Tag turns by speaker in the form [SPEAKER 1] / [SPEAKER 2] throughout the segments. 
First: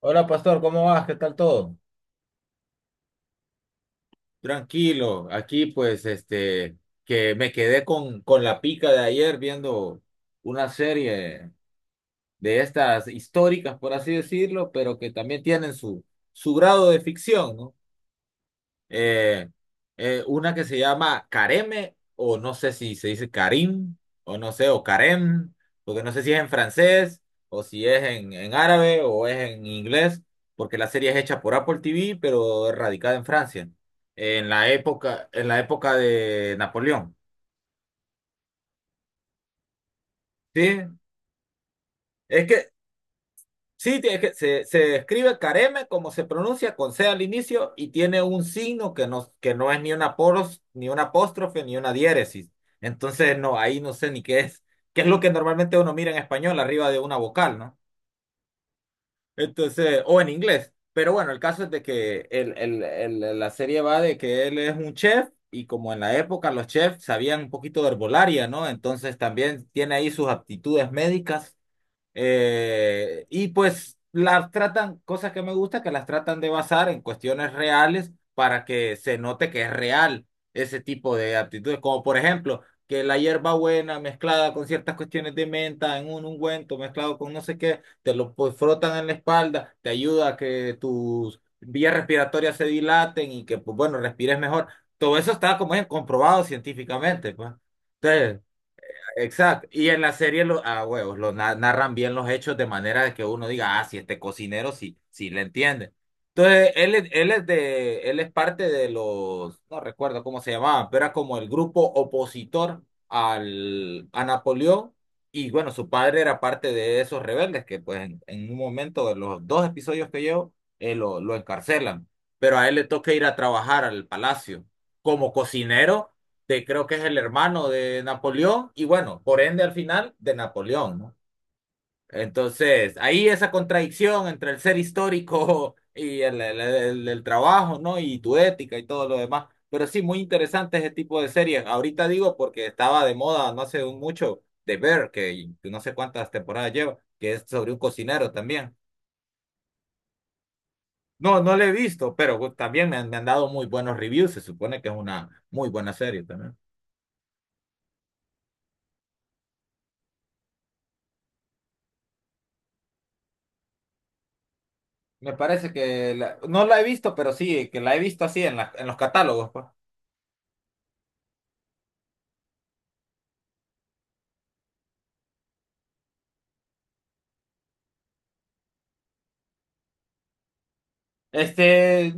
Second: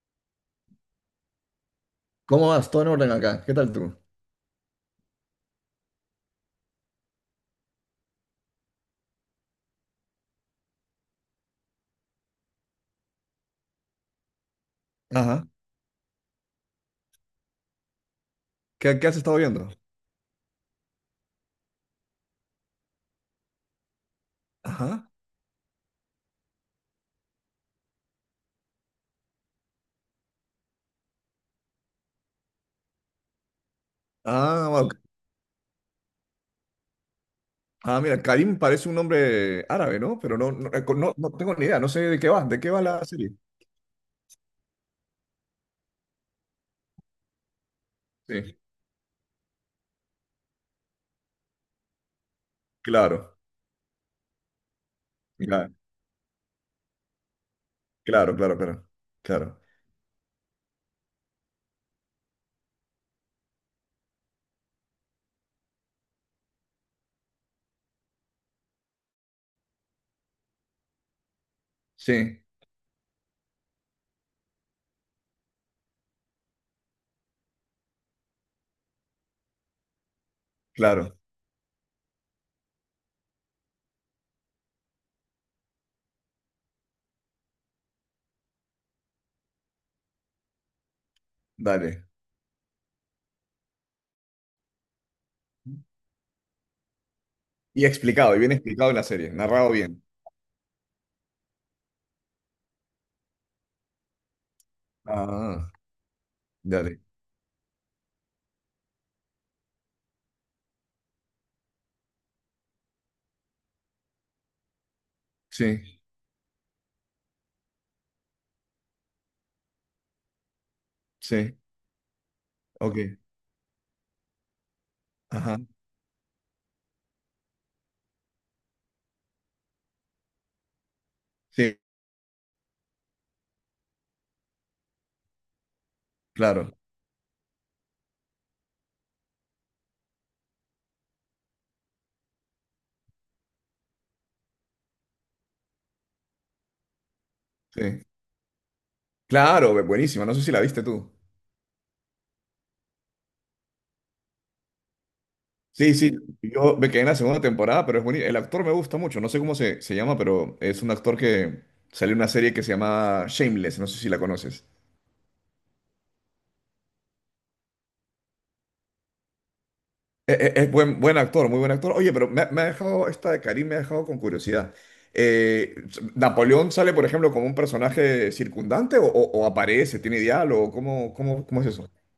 [SPEAKER 1] Hola, pastor, ¿cómo vas? ¿Qué tal todo?
[SPEAKER 2] ¿Cómo vas? Todo en orden acá. ¿Qué tal tú?
[SPEAKER 1] Tranquilo, aquí pues que me quedé con la pica de ayer viendo una serie de estas históricas, por así decirlo, pero que también
[SPEAKER 2] Ajá.
[SPEAKER 1] tienen su grado de ficción, ¿no?
[SPEAKER 2] ¿Qué has estado
[SPEAKER 1] eh,
[SPEAKER 2] viendo?
[SPEAKER 1] una que se llama Careme, o no sé si se dice Karim, o no sé, o
[SPEAKER 2] Ajá.
[SPEAKER 1] Karem, porque no sé si es en francés, o si es en árabe, o es en inglés, porque la serie es hecha por Apple TV, pero es radicada en Francia, en
[SPEAKER 2] Ah,
[SPEAKER 1] la
[SPEAKER 2] bueno.
[SPEAKER 1] época, en la época de Napoleón.
[SPEAKER 2] Ah, mira, Karim parece un nombre árabe, ¿no? Pero no, no,
[SPEAKER 1] Sí,
[SPEAKER 2] no tengo ni idea, no sé
[SPEAKER 1] es
[SPEAKER 2] de
[SPEAKER 1] que
[SPEAKER 2] qué va la serie.
[SPEAKER 1] Se escribe careme como se pronuncia con C al inicio y tiene un
[SPEAKER 2] Sí,
[SPEAKER 1] signo que no es ni una poros, ni una apóstrofe, ni una diéresis.
[SPEAKER 2] claro,
[SPEAKER 1] Entonces, no, ahí no sé ni qué es, qué es lo que
[SPEAKER 2] cla-
[SPEAKER 1] normalmente uno mira en español arriba de una vocal, ¿no?
[SPEAKER 2] claro, claro, claro, claro.
[SPEAKER 1] Entonces, o en inglés. Pero bueno, el caso es de que la serie va de que él es un chef y como en la época los chefs sabían un poquito de herbolaria, ¿no? Entonces también tiene ahí sus aptitudes médicas,
[SPEAKER 2] Sí,
[SPEAKER 1] y pues las tratan, cosas que me gusta, que las tratan de basar en cuestiones reales para que se note que es real ese tipo
[SPEAKER 2] claro,
[SPEAKER 1] de actitudes, como por ejemplo que la hierbabuena mezclada con ciertas cuestiones de menta en un ungüento mezclado con no sé qué, te lo pues, frotan en la espalda, te ayuda a que tus vías
[SPEAKER 2] dale.
[SPEAKER 1] respiratorias se dilaten y que pues bueno, respires mejor. Todo eso está como es comprobado científicamente, pues.
[SPEAKER 2] Y explicado, y
[SPEAKER 1] Entonces,
[SPEAKER 2] bien explicado en la serie,
[SPEAKER 1] exacto.
[SPEAKER 2] narrado
[SPEAKER 1] Y en
[SPEAKER 2] bien.
[SPEAKER 1] la serie, lo, a huevos, narran bien los hechos de manera de que uno diga, ah, si este cocinero sí, sí le
[SPEAKER 2] Ah,
[SPEAKER 1] entiende. Entonces,
[SPEAKER 2] dale.
[SPEAKER 1] él es parte de los, no recuerdo cómo se llamaban, pero era como el grupo opositor a Napoleón. Y bueno, su
[SPEAKER 2] Sí,
[SPEAKER 1] padre era parte de esos rebeldes que pues en un momento, de los dos episodios que llevo, lo
[SPEAKER 2] sí,
[SPEAKER 1] encarcelan. Pero a él le toca
[SPEAKER 2] ok.
[SPEAKER 1] ir a trabajar al palacio como
[SPEAKER 2] Ajá,
[SPEAKER 1] cocinero de creo que es el hermano de Napoleón y bueno, por ende al final de Napoleón, ¿no?
[SPEAKER 2] sí,
[SPEAKER 1] Entonces, ahí esa contradicción entre el ser histórico y
[SPEAKER 2] claro,
[SPEAKER 1] el trabajo, ¿no? Y tu ética y todo lo demás. Pero sí, muy interesante ese tipo de series. Ahorita digo porque estaba de moda no hace un mucho de Bear que no sé cuántas temporadas lleva, que es sobre un
[SPEAKER 2] sí.
[SPEAKER 1] cocinero también.
[SPEAKER 2] Claro, buenísima, no sé si la viste tú.
[SPEAKER 1] No, no lo he visto, pero también me han dado muy buenos reviews. Se supone que es una muy buena
[SPEAKER 2] Sí, sí,
[SPEAKER 1] serie también.
[SPEAKER 2] yo me quedé en la segunda temporada, pero es bonito. El actor me gusta mucho, no sé cómo se llama, pero es un actor que salió en una serie que se llama Shameless, no sé si la conoces.
[SPEAKER 1] Me parece que no la he visto, pero sí, que la he visto así en los catálogos, pues.
[SPEAKER 2] Es buen actor, muy buen actor. Oye, pero me ha dejado, esta de Karim me ha dejado con curiosidad. Eh, ¿Napoleón sale, por ejemplo, como un personaje circundante o, o aparece, tiene diálogo? ¿Cómo es eso?
[SPEAKER 1] Este,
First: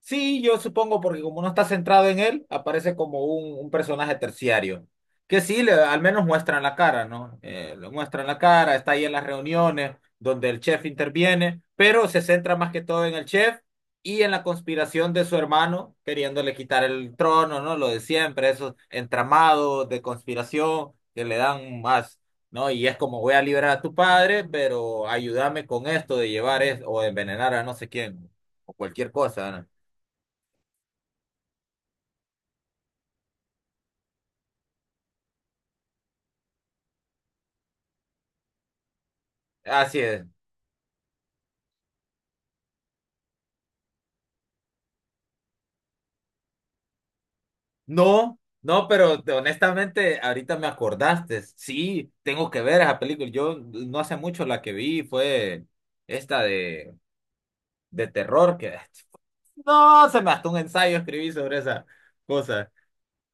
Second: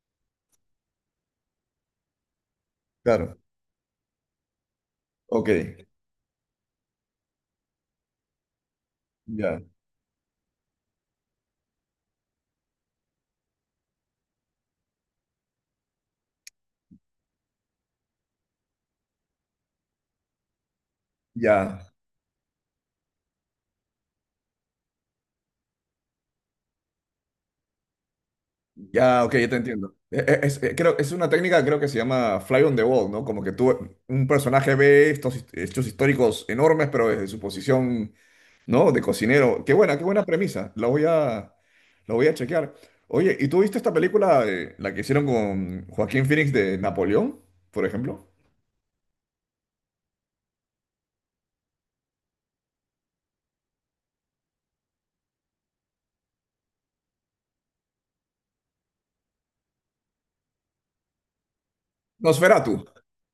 [SPEAKER 1] sí, yo supongo, porque como no está centrado en él, aparece como
[SPEAKER 2] Claro,
[SPEAKER 1] un personaje terciario. Que
[SPEAKER 2] ok,
[SPEAKER 1] sí, al menos muestran la cara, ¿no? Lo muestran la cara, está ahí en las
[SPEAKER 2] ya,
[SPEAKER 1] reuniones donde el chef interviene, pero se centra más que todo en el chef y en la conspiración de su hermano, queriéndole quitar el trono, ¿no? Lo de siempre, esos entramados de conspiración que le
[SPEAKER 2] ya.
[SPEAKER 1] dan más, ¿no? Y es como voy a liberar a tu padre, pero ayúdame con esto de llevar o de envenenar a no sé quién o cualquier
[SPEAKER 2] Ya, ok, ya
[SPEAKER 1] cosa,
[SPEAKER 2] te
[SPEAKER 1] ¿no?
[SPEAKER 2] entiendo. Creo, es una técnica, creo que se llama Fly on the Wall, ¿no? Como que tú, un personaje ve estos hechos históricos enormes, pero desde su posición, ¿no? De cocinero.
[SPEAKER 1] Así
[SPEAKER 2] Qué buena
[SPEAKER 1] es.
[SPEAKER 2] premisa. La voy a chequear. Oye, ¿y tú viste esta película, la que hicieron con Joaquín Phoenix de Napoleón, por ejemplo?
[SPEAKER 1] No, no, pero honestamente, ahorita me acordaste. Sí, tengo que ver esa película. Yo no hace mucho la que vi fue esta de terror que no, se me hasta un ensayo escribí sobre esa cosa.
[SPEAKER 2] Nosferatu.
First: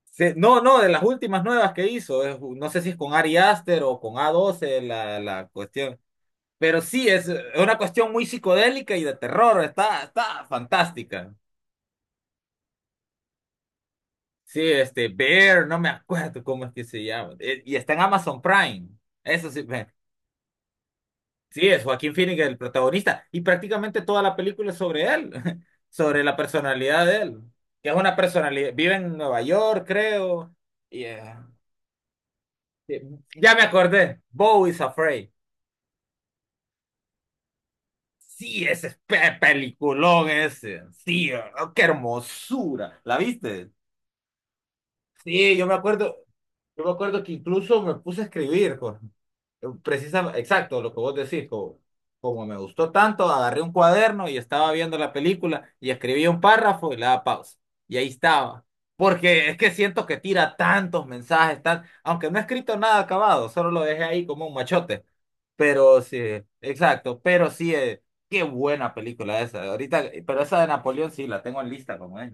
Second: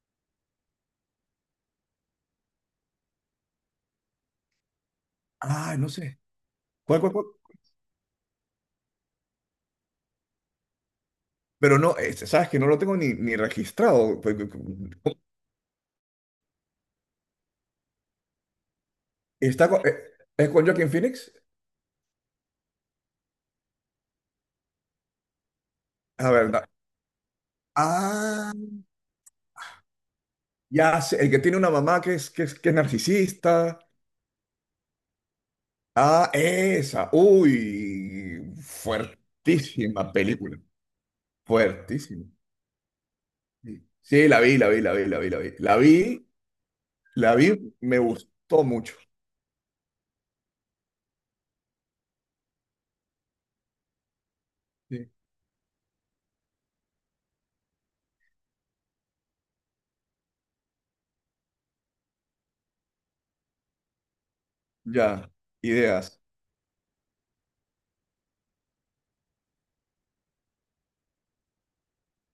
[SPEAKER 1] No, no, de las últimas nuevas que hizo, no sé si es con Ari Aster o con A12 la
[SPEAKER 2] Ah, no
[SPEAKER 1] cuestión,
[SPEAKER 2] sé.
[SPEAKER 1] pero
[SPEAKER 2] ¿Cuál,
[SPEAKER 1] sí,
[SPEAKER 2] cuál, cuál?
[SPEAKER 1] es una cuestión muy psicodélica y de terror, está fantástica.
[SPEAKER 2] Pero no, sabes que no lo tengo ni registrado.
[SPEAKER 1] Sí, Bear, no me acuerdo cómo es que se llama. Y está en Amazon Prime. Eso sí,
[SPEAKER 2] Está con-
[SPEAKER 1] ve.
[SPEAKER 2] eh, ¿Es con Joaquin Phoenix?
[SPEAKER 1] Sí, es Joaquín Phoenix el protagonista. Y prácticamente toda la película es sobre él, sobre
[SPEAKER 2] A
[SPEAKER 1] la
[SPEAKER 2] ver,
[SPEAKER 1] personalidad de él. Que es una
[SPEAKER 2] ah.
[SPEAKER 1] personalidad, vive en Nueva York, creo.
[SPEAKER 2] Ya
[SPEAKER 1] y,
[SPEAKER 2] sé, el
[SPEAKER 1] eh,
[SPEAKER 2] que tiene una mamá que es
[SPEAKER 1] sí, ya me
[SPEAKER 2] narcisista.
[SPEAKER 1] acordé, Bo is Afraid.
[SPEAKER 2] Ah, esa. Uy,
[SPEAKER 1] Sí, ese es
[SPEAKER 2] fuertísima
[SPEAKER 1] peliculón
[SPEAKER 2] película.
[SPEAKER 1] ese. Sí, oh, qué
[SPEAKER 2] Fuertísima.
[SPEAKER 1] hermosura. ¿La viste?
[SPEAKER 2] Sí, sí, la vi, la vi, la vi, la vi, la vi.
[SPEAKER 1] Sí, yo me
[SPEAKER 2] La
[SPEAKER 1] acuerdo,
[SPEAKER 2] vi,
[SPEAKER 1] yo me acuerdo que
[SPEAKER 2] la vi,
[SPEAKER 1] incluso me
[SPEAKER 2] me
[SPEAKER 1] puse a
[SPEAKER 2] gustó
[SPEAKER 1] escribir,
[SPEAKER 2] mucho.
[SPEAKER 1] Jorge. Precisa, exacto, lo que vos decís, como me gustó tanto, agarré un cuaderno y estaba viendo
[SPEAKER 2] Sí.
[SPEAKER 1] la película y escribí un párrafo y le daba pausa. Y ahí estaba. Porque es que siento que tira tantos mensajes, tan, aunque no he escrito nada acabado, solo lo dejé ahí como un machote.
[SPEAKER 2] Ya,
[SPEAKER 1] Pero sí,
[SPEAKER 2] ideas.
[SPEAKER 1] exacto, pero sí, qué buena película esa. Ahorita, pero esa de Napoleón sí la tengo en lista como es.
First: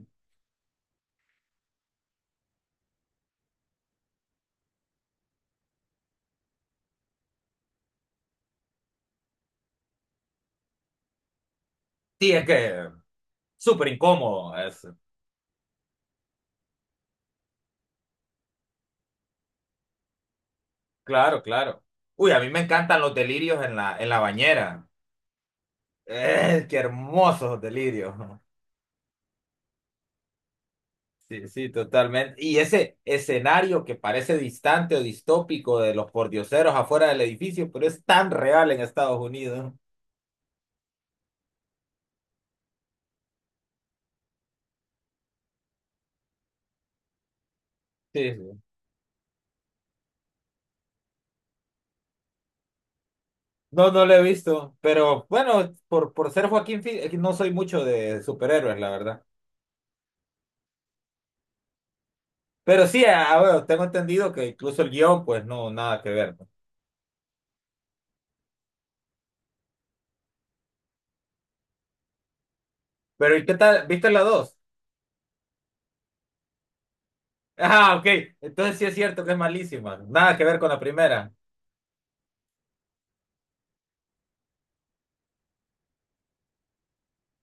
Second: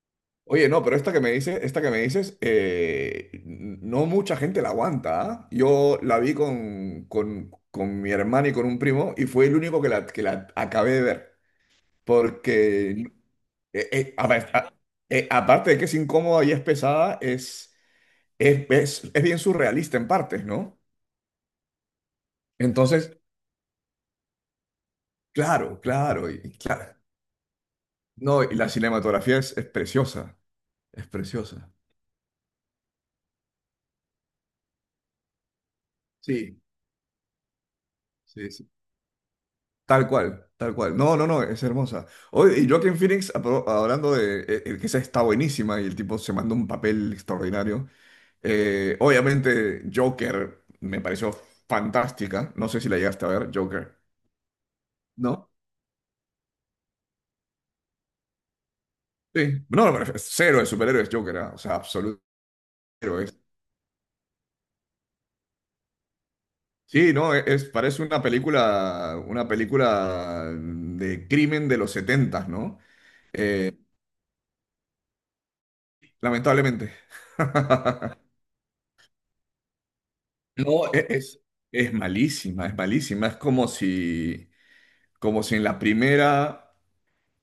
[SPEAKER 2] Oye, no, pero esta que me dices, esta que me dices, no mucha gente la aguanta, ¿ah? Yo la vi con mi hermana y con un primo y fue el único que la acabé de ver.
[SPEAKER 1] Sí, es que
[SPEAKER 2] Porque.
[SPEAKER 1] súper
[SPEAKER 2] Eh, eh, a ver,
[SPEAKER 1] incómodo
[SPEAKER 2] a-
[SPEAKER 1] es.
[SPEAKER 2] eh, aparte de que es incómoda y es pesada, es bien surrealista en partes, ¿no?
[SPEAKER 1] Claro, claro. Uy, a mí me encantan los
[SPEAKER 2] Entonces,
[SPEAKER 1] delirios en la bañera.
[SPEAKER 2] claro, claro, y
[SPEAKER 1] Qué
[SPEAKER 2] claro.
[SPEAKER 1] hermosos delirios.
[SPEAKER 2] No, y la cinematografía es preciosa, es
[SPEAKER 1] Sí, sí,
[SPEAKER 2] preciosa.
[SPEAKER 1] totalmente. Y ese escenario que parece distante o distópico de los
[SPEAKER 2] Sí,
[SPEAKER 1] pordioseros afuera del edificio, pero es tan
[SPEAKER 2] sí, sí.
[SPEAKER 1] real en Estados Unidos.
[SPEAKER 2] Tal cual, tal cual. No, no, no, es hermosa. Hoy, y Joaquin Phoenix, hablando de el que esa está buenísima y el tipo se mandó un papel extraordinario.
[SPEAKER 1] Sí, sí.
[SPEAKER 2] Obviamente, Joker me pareció fantástica. No sé si la llegaste a ver,
[SPEAKER 1] No,
[SPEAKER 2] Joker.
[SPEAKER 1] no lo he visto, pero
[SPEAKER 2] ¿No?
[SPEAKER 1] bueno, por ser Joaquín Phoenix, no soy mucho de superhéroes, la verdad.
[SPEAKER 2] Sí, no, pero es cero de superhéroes Joker, ah, o sea, absoluto
[SPEAKER 1] Pero sí,
[SPEAKER 2] cero es.
[SPEAKER 1] bueno, tengo entendido que incluso el guión, pues no, nada que ver, ¿no?
[SPEAKER 2] Sí, no, parece una película de crimen de los 70, ¿no?
[SPEAKER 1] Pero ¿y qué
[SPEAKER 2] Eh,
[SPEAKER 1] tal? ¿Viste la dos?
[SPEAKER 2] lamentablemente.
[SPEAKER 1] Ah, ok. Entonces sí es cierto que es malísima. Nada que ver con la
[SPEAKER 2] No,
[SPEAKER 1] primera.
[SPEAKER 2] es malísima, es malísima. Es como si en la primera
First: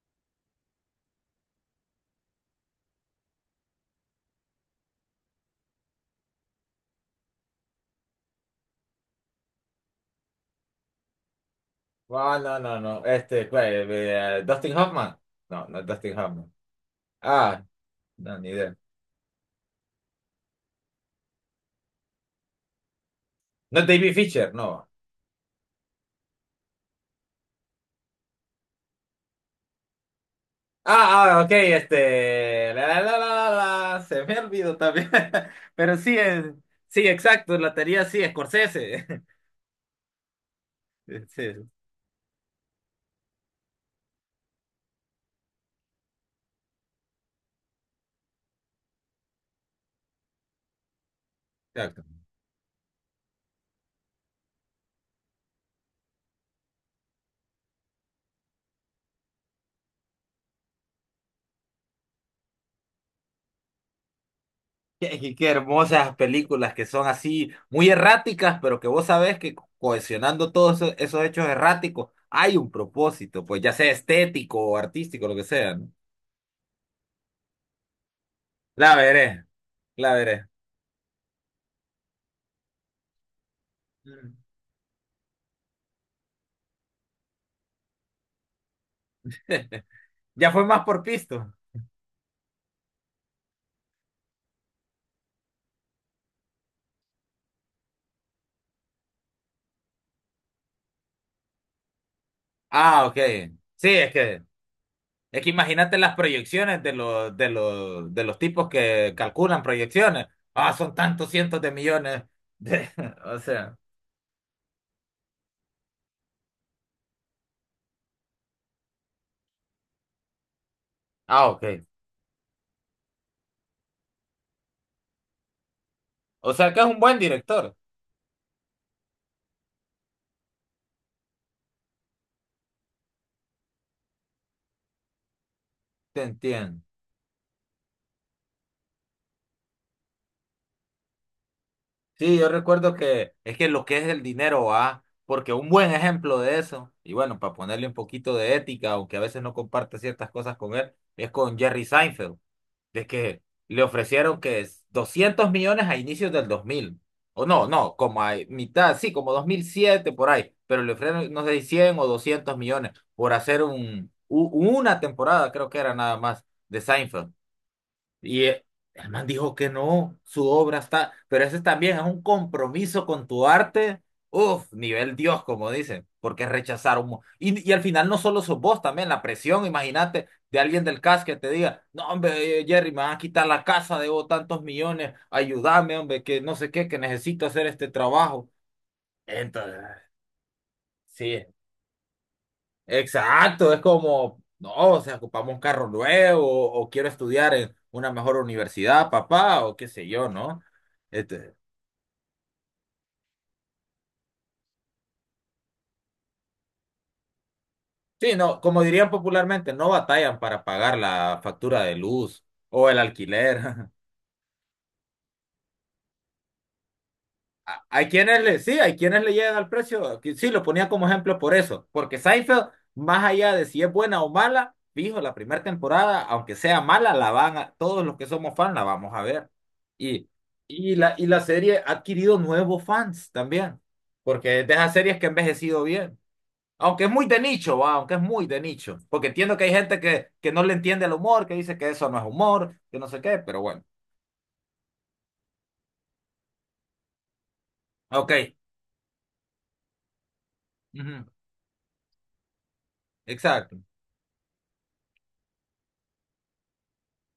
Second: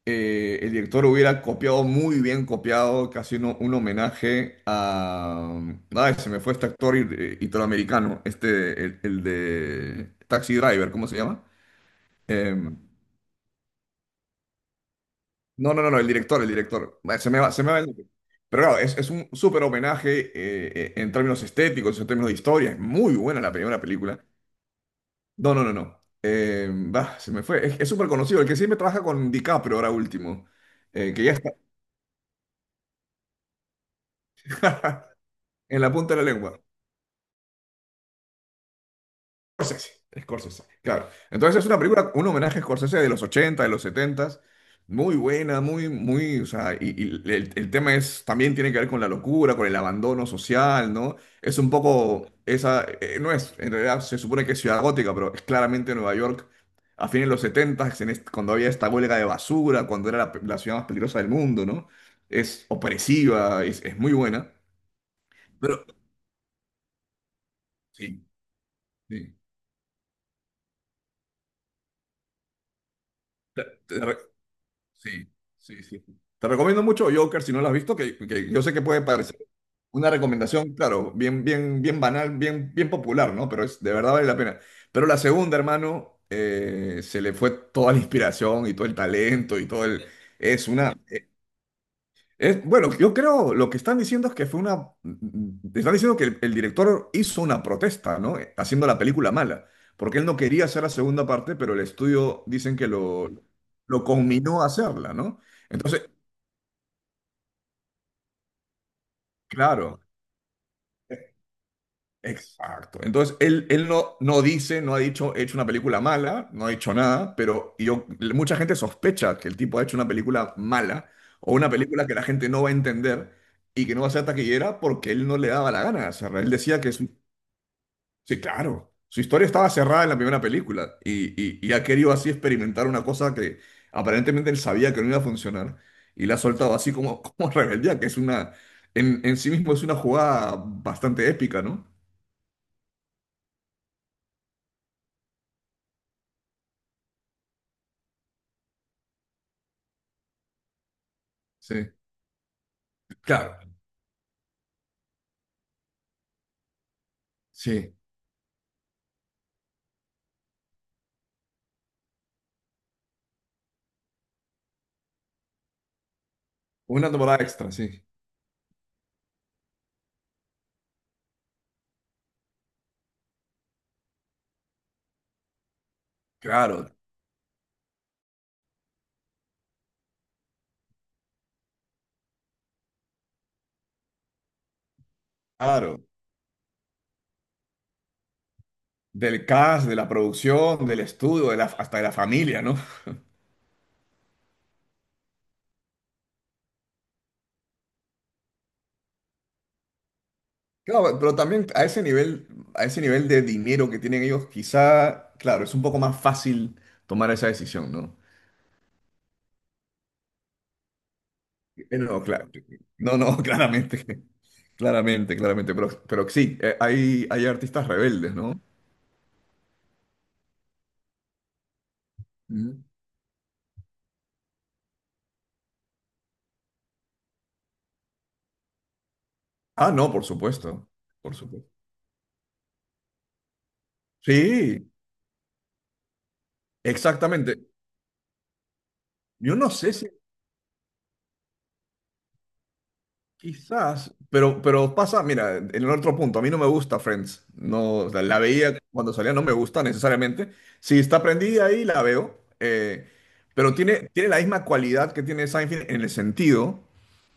[SPEAKER 2] el director hubiera copiado muy bien, copiado casi un homenaje a... Ay, se me fue este actor italoamericano, este, el de Taxi Driver, ¿cómo se llama?
[SPEAKER 1] Ah, no,
[SPEAKER 2] Em,
[SPEAKER 1] no, no. ¿Cuál? Dustin Hoffman. No,
[SPEAKER 2] no,
[SPEAKER 1] no
[SPEAKER 2] no,
[SPEAKER 1] es
[SPEAKER 2] no, no, el
[SPEAKER 1] Dustin
[SPEAKER 2] director, el
[SPEAKER 1] Hoffman.
[SPEAKER 2] director. Ay, se
[SPEAKER 1] Ah,
[SPEAKER 2] me va el...
[SPEAKER 1] no, ni
[SPEAKER 2] Pero
[SPEAKER 1] idea.
[SPEAKER 2] claro, es un súper homenaje en términos estéticos, en términos de historia. Es muy buena la
[SPEAKER 1] No
[SPEAKER 2] primera
[SPEAKER 1] es David
[SPEAKER 2] película.
[SPEAKER 1] Fincher, no.
[SPEAKER 2] No, no, no, no. Bah, se me fue. Es súper conocido, el que siempre trabaja con DiCaprio ahora último, que ya
[SPEAKER 1] Ah, ah, ok,
[SPEAKER 2] está
[SPEAKER 1] este. La, se me olvidó también.
[SPEAKER 2] en la
[SPEAKER 1] Pero
[SPEAKER 2] punta
[SPEAKER 1] sí,
[SPEAKER 2] de la lengua.
[SPEAKER 1] sí, exacto. La teoría sí, Scorsese.
[SPEAKER 2] Scorsese, Scorsese, claro. Entonces es
[SPEAKER 1] Sí,
[SPEAKER 2] una película, un homenaje a Scorsese de los 80, de los 70, muy buena, muy, muy, o sea, y el tema es, también tiene que ver con la locura, con el abandono social, ¿no? Es un
[SPEAKER 1] exacto.
[SPEAKER 2] poco, esa, no es, en realidad se supone que es ciudad gótica, pero es claramente Nueva York a fines de los 70, en cuando había esta huelga de basura, cuando era la ciudad más peligrosa del mundo, ¿no? Es opresiva, es muy buena.
[SPEAKER 1] Qué,
[SPEAKER 2] Pero,
[SPEAKER 1] hermosas películas que son así, muy
[SPEAKER 2] sí,
[SPEAKER 1] erráticas, pero que vos
[SPEAKER 2] sí.
[SPEAKER 1] sabés que cohesionando todos esos hechos erráticos hay un propósito, pues ya sea estético o artístico,
[SPEAKER 2] Sí,
[SPEAKER 1] lo que sea,
[SPEAKER 2] sí,
[SPEAKER 1] ¿no?
[SPEAKER 2] sí. Te recomiendo mucho Joker si no lo has visto, que yo sé que
[SPEAKER 1] La
[SPEAKER 2] puede
[SPEAKER 1] veré,
[SPEAKER 2] parecer una
[SPEAKER 1] la veré.
[SPEAKER 2] recomendación, claro, bien, bien, bien banal, bien, bien popular, ¿no? Pero de verdad vale
[SPEAKER 1] Mm.
[SPEAKER 2] la pena. Pero la segunda, hermano, se le fue toda la inspiración y todo el talento y todo el...
[SPEAKER 1] Ya fue
[SPEAKER 2] Es
[SPEAKER 1] más
[SPEAKER 2] una...
[SPEAKER 1] por pisto.
[SPEAKER 2] Es, bueno, yo creo, lo que están diciendo es que fue una... Están diciendo que el director hizo una protesta, ¿no? Haciendo la película mala, porque él no quería hacer la segunda parte, pero el estudio dicen que
[SPEAKER 1] Ah, ok.
[SPEAKER 2] lo,
[SPEAKER 1] Sí,
[SPEAKER 2] lo
[SPEAKER 1] es que,
[SPEAKER 2] conminó a hacerla, ¿no?
[SPEAKER 1] es que imagínate
[SPEAKER 2] Entonces,
[SPEAKER 1] las proyecciones de los tipos que calculan
[SPEAKER 2] claro,
[SPEAKER 1] proyecciones. Ah, son tantos
[SPEAKER 2] e-
[SPEAKER 1] cientos de millones de-
[SPEAKER 2] exacto. Entonces,
[SPEAKER 1] o
[SPEAKER 2] él,
[SPEAKER 1] sea.
[SPEAKER 2] él no dice, no ha dicho, he hecho una película mala, no ha hecho nada, mucha gente sospecha que el tipo ha hecho una película mala
[SPEAKER 1] Ah,
[SPEAKER 2] o una
[SPEAKER 1] ok.
[SPEAKER 2] película que la gente no va a entender y que no va a ser taquillera porque él no le daba la gana de cerrar. Él
[SPEAKER 1] O sea que
[SPEAKER 2] decía
[SPEAKER 1] es
[SPEAKER 2] que
[SPEAKER 1] un buen director.
[SPEAKER 2] sí, claro, su historia estaba cerrada en la primera película y, y ha querido así experimentar una cosa que aparentemente él sabía que no iba a funcionar
[SPEAKER 1] Te
[SPEAKER 2] y la ha soltado
[SPEAKER 1] entiendo.
[SPEAKER 2] así como, como rebeldía, que es una, en sí mismo es una jugada bastante épica, ¿no?
[SPEAKER 1] Sí, yo recuerdo que es que lo que es el dinero, va, porque un buen ejemplo de eso, y bueno, para ponerle un poquito de ética, aunque a veces no comparte ciertas cosas con él, es con
[SPEAKER 2] Sí,
[SPEAKER 1] Jerry Seinfeld, de que
[SPEAKER 2] claro,
[SPEAKER 1] le ofrecieron que es 200 millones a inicios del 2000, o no,
[SPEAKER 2] sí.
[SPEAKER 1] no, como a mitad, sí, como 2007 por ahí, pero le ofrecieron, no sé, 100 o 200 millones por hacer una temporada, creo que era nada más, de
[SPEAKER 2] Una
[SPEAKER 1] Seinfeld.
[SPEAKER 2] temporada extra, sí.
[SPEAKER 1] Y, el man dijo que no, su obra está, pero ese también es un compromiso con tu arte, uf, nivel Dios, como dicen, porque
[SPEAKER 2] Claro,
[SPEAKER 1] rechazar un... Y al final no solo sos vos, también la presión, imagínate, de alguien del CAS que te diga, no, hombre, Jerry, me van a quitar la casa, debo tantos millones, ayúdame,
[SPEAKER 2] claro.
[SPEAKER 1] hombre, que no sé qué, que necesito hacer este trabajo.
[SPEAKER 2] Del
[SPEAKER 1] Entonces,
[SPEAKER 2] cast, de la producción, del
[SPEAKER 1] sí,
[SPEAKER 2] estudio, de la, hasta de la familia, ¿no?
[SPEAKER 1] exacto, es como, no, o sea, ocupamos un carro nuevo o quiero estudiar en una mejor universidad, papá, o qué sé yo, ¿no?
[SPEAKER 2] Claro, pero
[SPEAKER 1] Este,
[SPEAKER 2] también a ese nivel de dinero que tienen ellos, quizá, claro, es un poco más fácil tomar esa decisión, ¿no?
[SPEAKER 1] sí, no, como dirían popularmente, no batallan para pagar la factura de
[SPEAKER 2] No,
[SPEAKER 1] luz
[SPEAKER 2] claro.
[SPEAKER 1] o el
[SPEAKER 2] No, no,
[SPEAKER 1] alquiler.
[SPEAKER 2] claramente, claramente, claramente. Pero sí, hay artistas rebeldes, ¿no?
[SPEAKER 1] Sí, hay quienes le llegan al precio. Que Sí, lo ponía como ejemplo por eso. Porque Seinfeld,
[SPEAKER 2] Ujú.
[SPEAKER 1] más allá de si es buena o mala, fijo, la primera temporada, aunque sea mala, todos los que somos fans la vamos a ver.
[SPEAKER 2] Ah, no, por
[SPEAKER 1] Y,
[SPEAKER 2] supuesto,
[SPEAKER 1] y la, y
[SPEAKER 2] por
[SPEAKER 1] la
[SPEAKER 2] supuesto.
[SPEAKER 1] serie ha adquirido nuevos fans también. Porque es de
[SPEAKER 2] Sí,
[SPEAKER 1] esas series que ha envejecido bien. Aunque es muy de
[SPEAKER 2] exactamente.
[SPEAKER 1] nicho, va, aunque es muy de nicho. Porque
[SPEAKER 2] Yo
[SPEAKER 1] entiendo que
[SPEAKER 2] no
[SPEAKER 1] hay
[SPEAKER 2] sé
[SPEAKER 1] gente
[SPEAKER 2] si.
[SPEAKER 1] que no le entiende el humor, que dice que eso no es humor, que no sé qué, pero bueno.
[SPEAKER 2] Quizás, pero pasa, mira, en el otro punto, a mí no me gusta Friends, no, o sea,
[SPEAKER 1] Ok.
[SPEAKER 2] la veía cuando salía, no me gusta necesariamente, si está
[SPEAKER 1] Ujú,
[SPEAKER 2] prendida ahí la veo, pero
[SPEAKER 1] exacto.
[SPEAKER 2] tiene la misma cualidad que tiene Seinfeld en el sentido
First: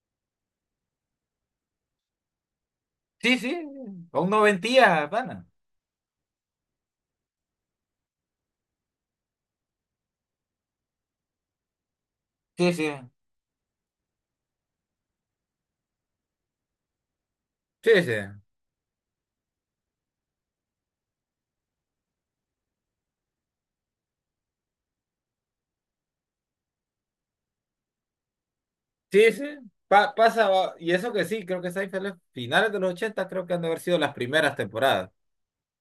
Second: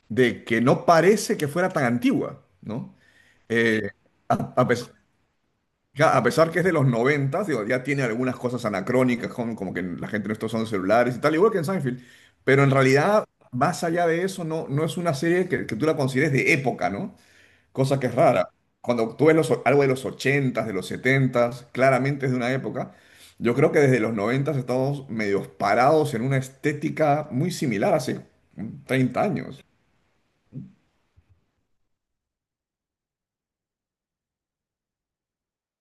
[SPEAKER 2] de que no parece que fuera tan antigua, ¿no?
[SPEAKER 1] Sí, sí,
[SPEAKER 2] Eh,
[SPEAKER 1] con
[SPEAKER 2] a, a pes-
[SPEAKER 1] noventías, pana.
[SPEAKER 2] ya, a pesar que es de los 90, digo, ya tiene algunas cosas anacrónicas, como que la gente no está usando celulares y tal, igual que en Seinfeld, pero en
[SPEAKER 1] Sí, sí,
[SPEAKER 2] realidad, más allá de eso, no es una serie que tú la consideres de época, ¿no? Cosa
[SPEAKER 1] sí,
[SPEAKER 2] que
[SPEAKER 1] sí,
[SPEAKER 2] es rara. Cuando tú ves algo de los 80 de los 70 claramente es de una época. Yo creo que desde los 90 estamos medios parados en una estética muy similar hace 30
[SPEAKER 1] sí, sí.
[SPEAKER 2] años.
[SPEAKER 1] Pasa, y eso que sí, creo que Seinfeld es finales de los 80 creo que han de haber sido las primeras temporadas.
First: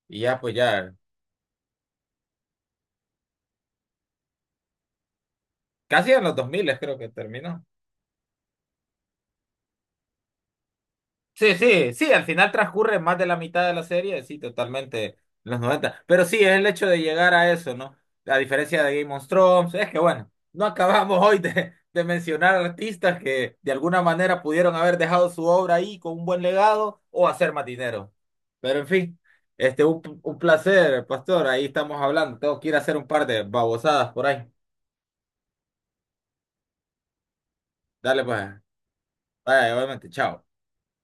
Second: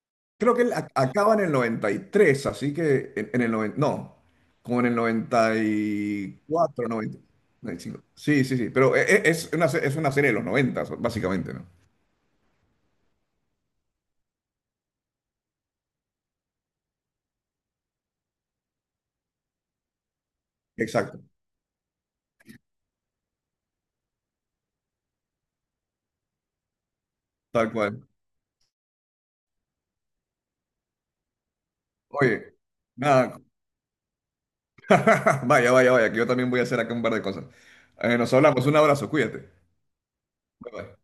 [SPEAKER 1] Y ya, pues
[SPEAKER 2] Creo que él
[SPEAKER 1] ya,
[SPEAKER 2] acaba en el 93, así que en el 90 no, como en el noventa
[SPEAKER 1] casi en los
[SPEAKER 2] y
[SPEAKER 1] 2000
[SPEAKER 2] cuatro
[SPEAKER 1] creo que
[SPEAKER 2] noventa
[SPEAKER 1] terminó.
[SPEAKER 2] noventa y cinco. Sí, sí, sí, pero es una serie de los 90,
[SPEAKER 1] Sí,
[SPEAKER 2] básicamente, ¿no?
[SPEAKER 1] sí, sí, al final transcurre más de la mitad de la serie, sí, totalmente, en los 90. Pero sí, es el hecho de llegar a eso, ¿no? A diferencia de Game of Thrones, es que bueno, no acabamos
[SPEAKER 2] Exacto,
[SPEAKER 1] hoy de mencionar artistas que de alguna manera pudieron haber dejado su obra ahí con un buen legado o hacer más
[SPEAKER 2] tal cual.
[SPEAKER 1] dinero. Pero en fin, un placer, Pastor, ahí estamos hablando.
[SPEAKER 2] Oye,
[SPEAKER 1] Tengo que ir a hacer un par
[SPEAKER 2] nada,
[SPEAKER 1] de babosadas por ahí.
[SPEAKER 2] vaya, vaya, vaya, que yo también voy a hacer acá un par de cosas. Eh,
[SPEAKER 1] Dale
[SPEAKER 2] nos
[SPEAKER 1] pues,
[SPEAKER 2] hablamos, un abrazo, cuídate.
[SPEAKER 1] vaya, obviamente, chao.
[SPEAKER 2] Bye, bye.